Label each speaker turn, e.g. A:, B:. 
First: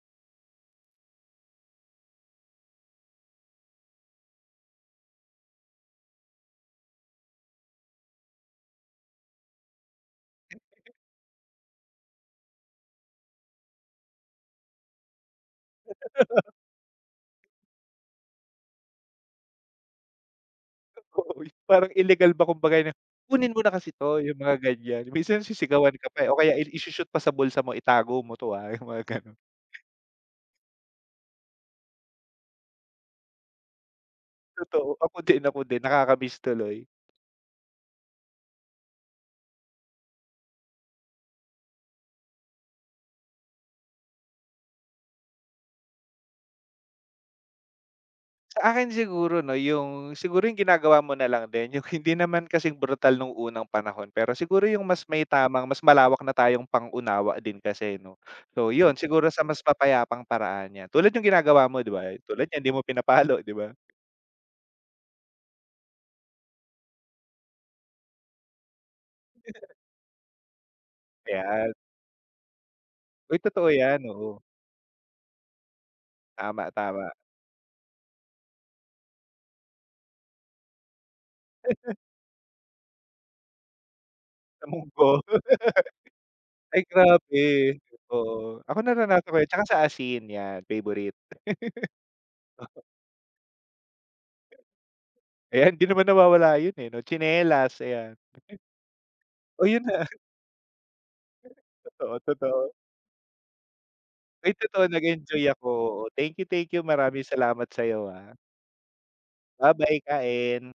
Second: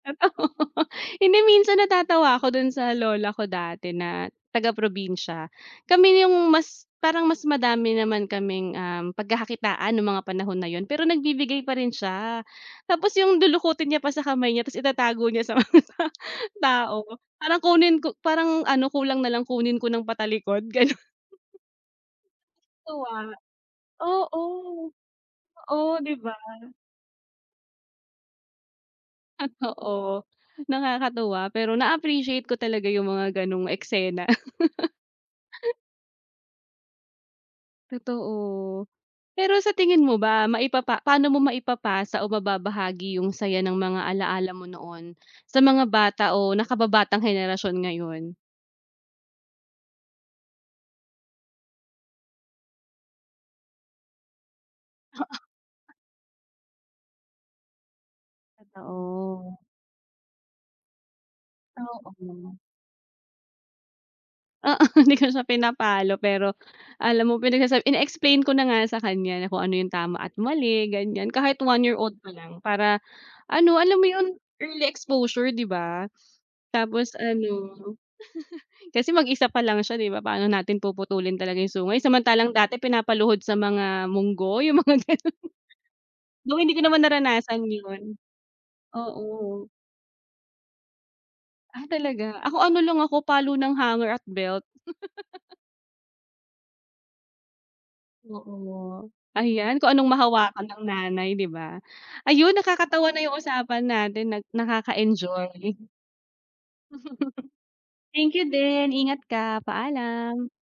A: Totoo, hindi, minsan natatawa ako dun sa lola ko dati na taga probinsiya. Kami yung mas parang mas madami naman kaming, um, pagkakakitaan ng mga panahon na iyon, pero nagbibigay pa rin siya. Tapos yung lulukutin niya pa sa kamay niya tapos itatago niya sa mga ta tao. Parang kunin ko parang ano kulang na lang kunin ko nang patalikod, gano'n.
B: Totoo 'yon, parang ilegal ba kumbaga'y na,
A: Tuwa.
B: "Kunin mo na kasi 'to", yung mga
A: Oo.
B: ganyan. Minsan,
A: Oo,
B: sisigawan ka
A: di
B: pa, eh,
A: ba?
B: o kaya il i-sho-shoot pa sa bulsa mo, "Itago mo to ah", yung mga ganun.
A: Totoo. Nakakatuwa, pero na-appreciate ko talaga yung mga ganong eksena.
B: Totoo ako din, ako din, nakakamiss tuloy.
A: Totoo. Pero sa tingin mo ba maipapa paano mo maipapasa o mababahagi yung saya ng mga alalaa mo noon, sa mga bata o nakababatang henerasyon ngayon?
B: Sa akin siguro no yung, siguro yung ginagawa mo na lang din yung hindi naman kasing brutal nung unang panahon. Pero siguro yung mas may
A: Oo.
B: tamang mas malawak na tayong pang-unawa din kasi no. So yun siguro sa mas
A: Totoo.
B: mapayapang paraan yan, tulad yung ginagawa mo di ba, tulad
A: Oo.
B: niyan hindi mo pinapalo di ba?
A: Oo, hindi ko siya pinapalo. Pero, alam mo pinagsasab ini-explain ko na nga sa kanya na kung ano yung tama at mali ganiyan, kahit
B: Ayan.
A: 1 year old pa lang para
B: Uy, totoo
A: ano alam
B: iyan,
A: mo yun
B: oo.
A: early exposure di ba?
B: Tama,
A: Tapos
B: tama.
A: ano kasi mag-isa pa lang siya di ba, paano natin puputulin talaga yung sungay, samantalang dati pinapaluhod sa mga monggo,
B: Sa
A: yung mga
B: monggo.
A: ganun. Though, hindi
B: Ay
A: ko naman
B: grabe,
A: naranasan yun
B: totoo. Ako naranasan ko yan at saka
A: Oo.
B: sa asin, iyan, favorite.
A: Ah, talaga? Ako ano
B: Oo.
A: lang ako, palo ng hanger at belt.
B: Ayan hindi naman nawawala yun. eh. no, tsinelas ayan. [unintelligible]
A: Oo,
B: Oh, yun
A: ayan kung
B: na.
A: anong mahawakan ng nanay di ba?
B: Totoo,
A: Ayun
B: totoo.
A: nakakatawa na yung usapan natin nag
B: Ay, totoo nag-enjoy ako,
A: nakaka-enjoy.
B: oh thank you, thank you, maraming salamat sa iyo, ah.
A: Thank you din ingat ka,
B: Babye,
A: paalam.
B: kain.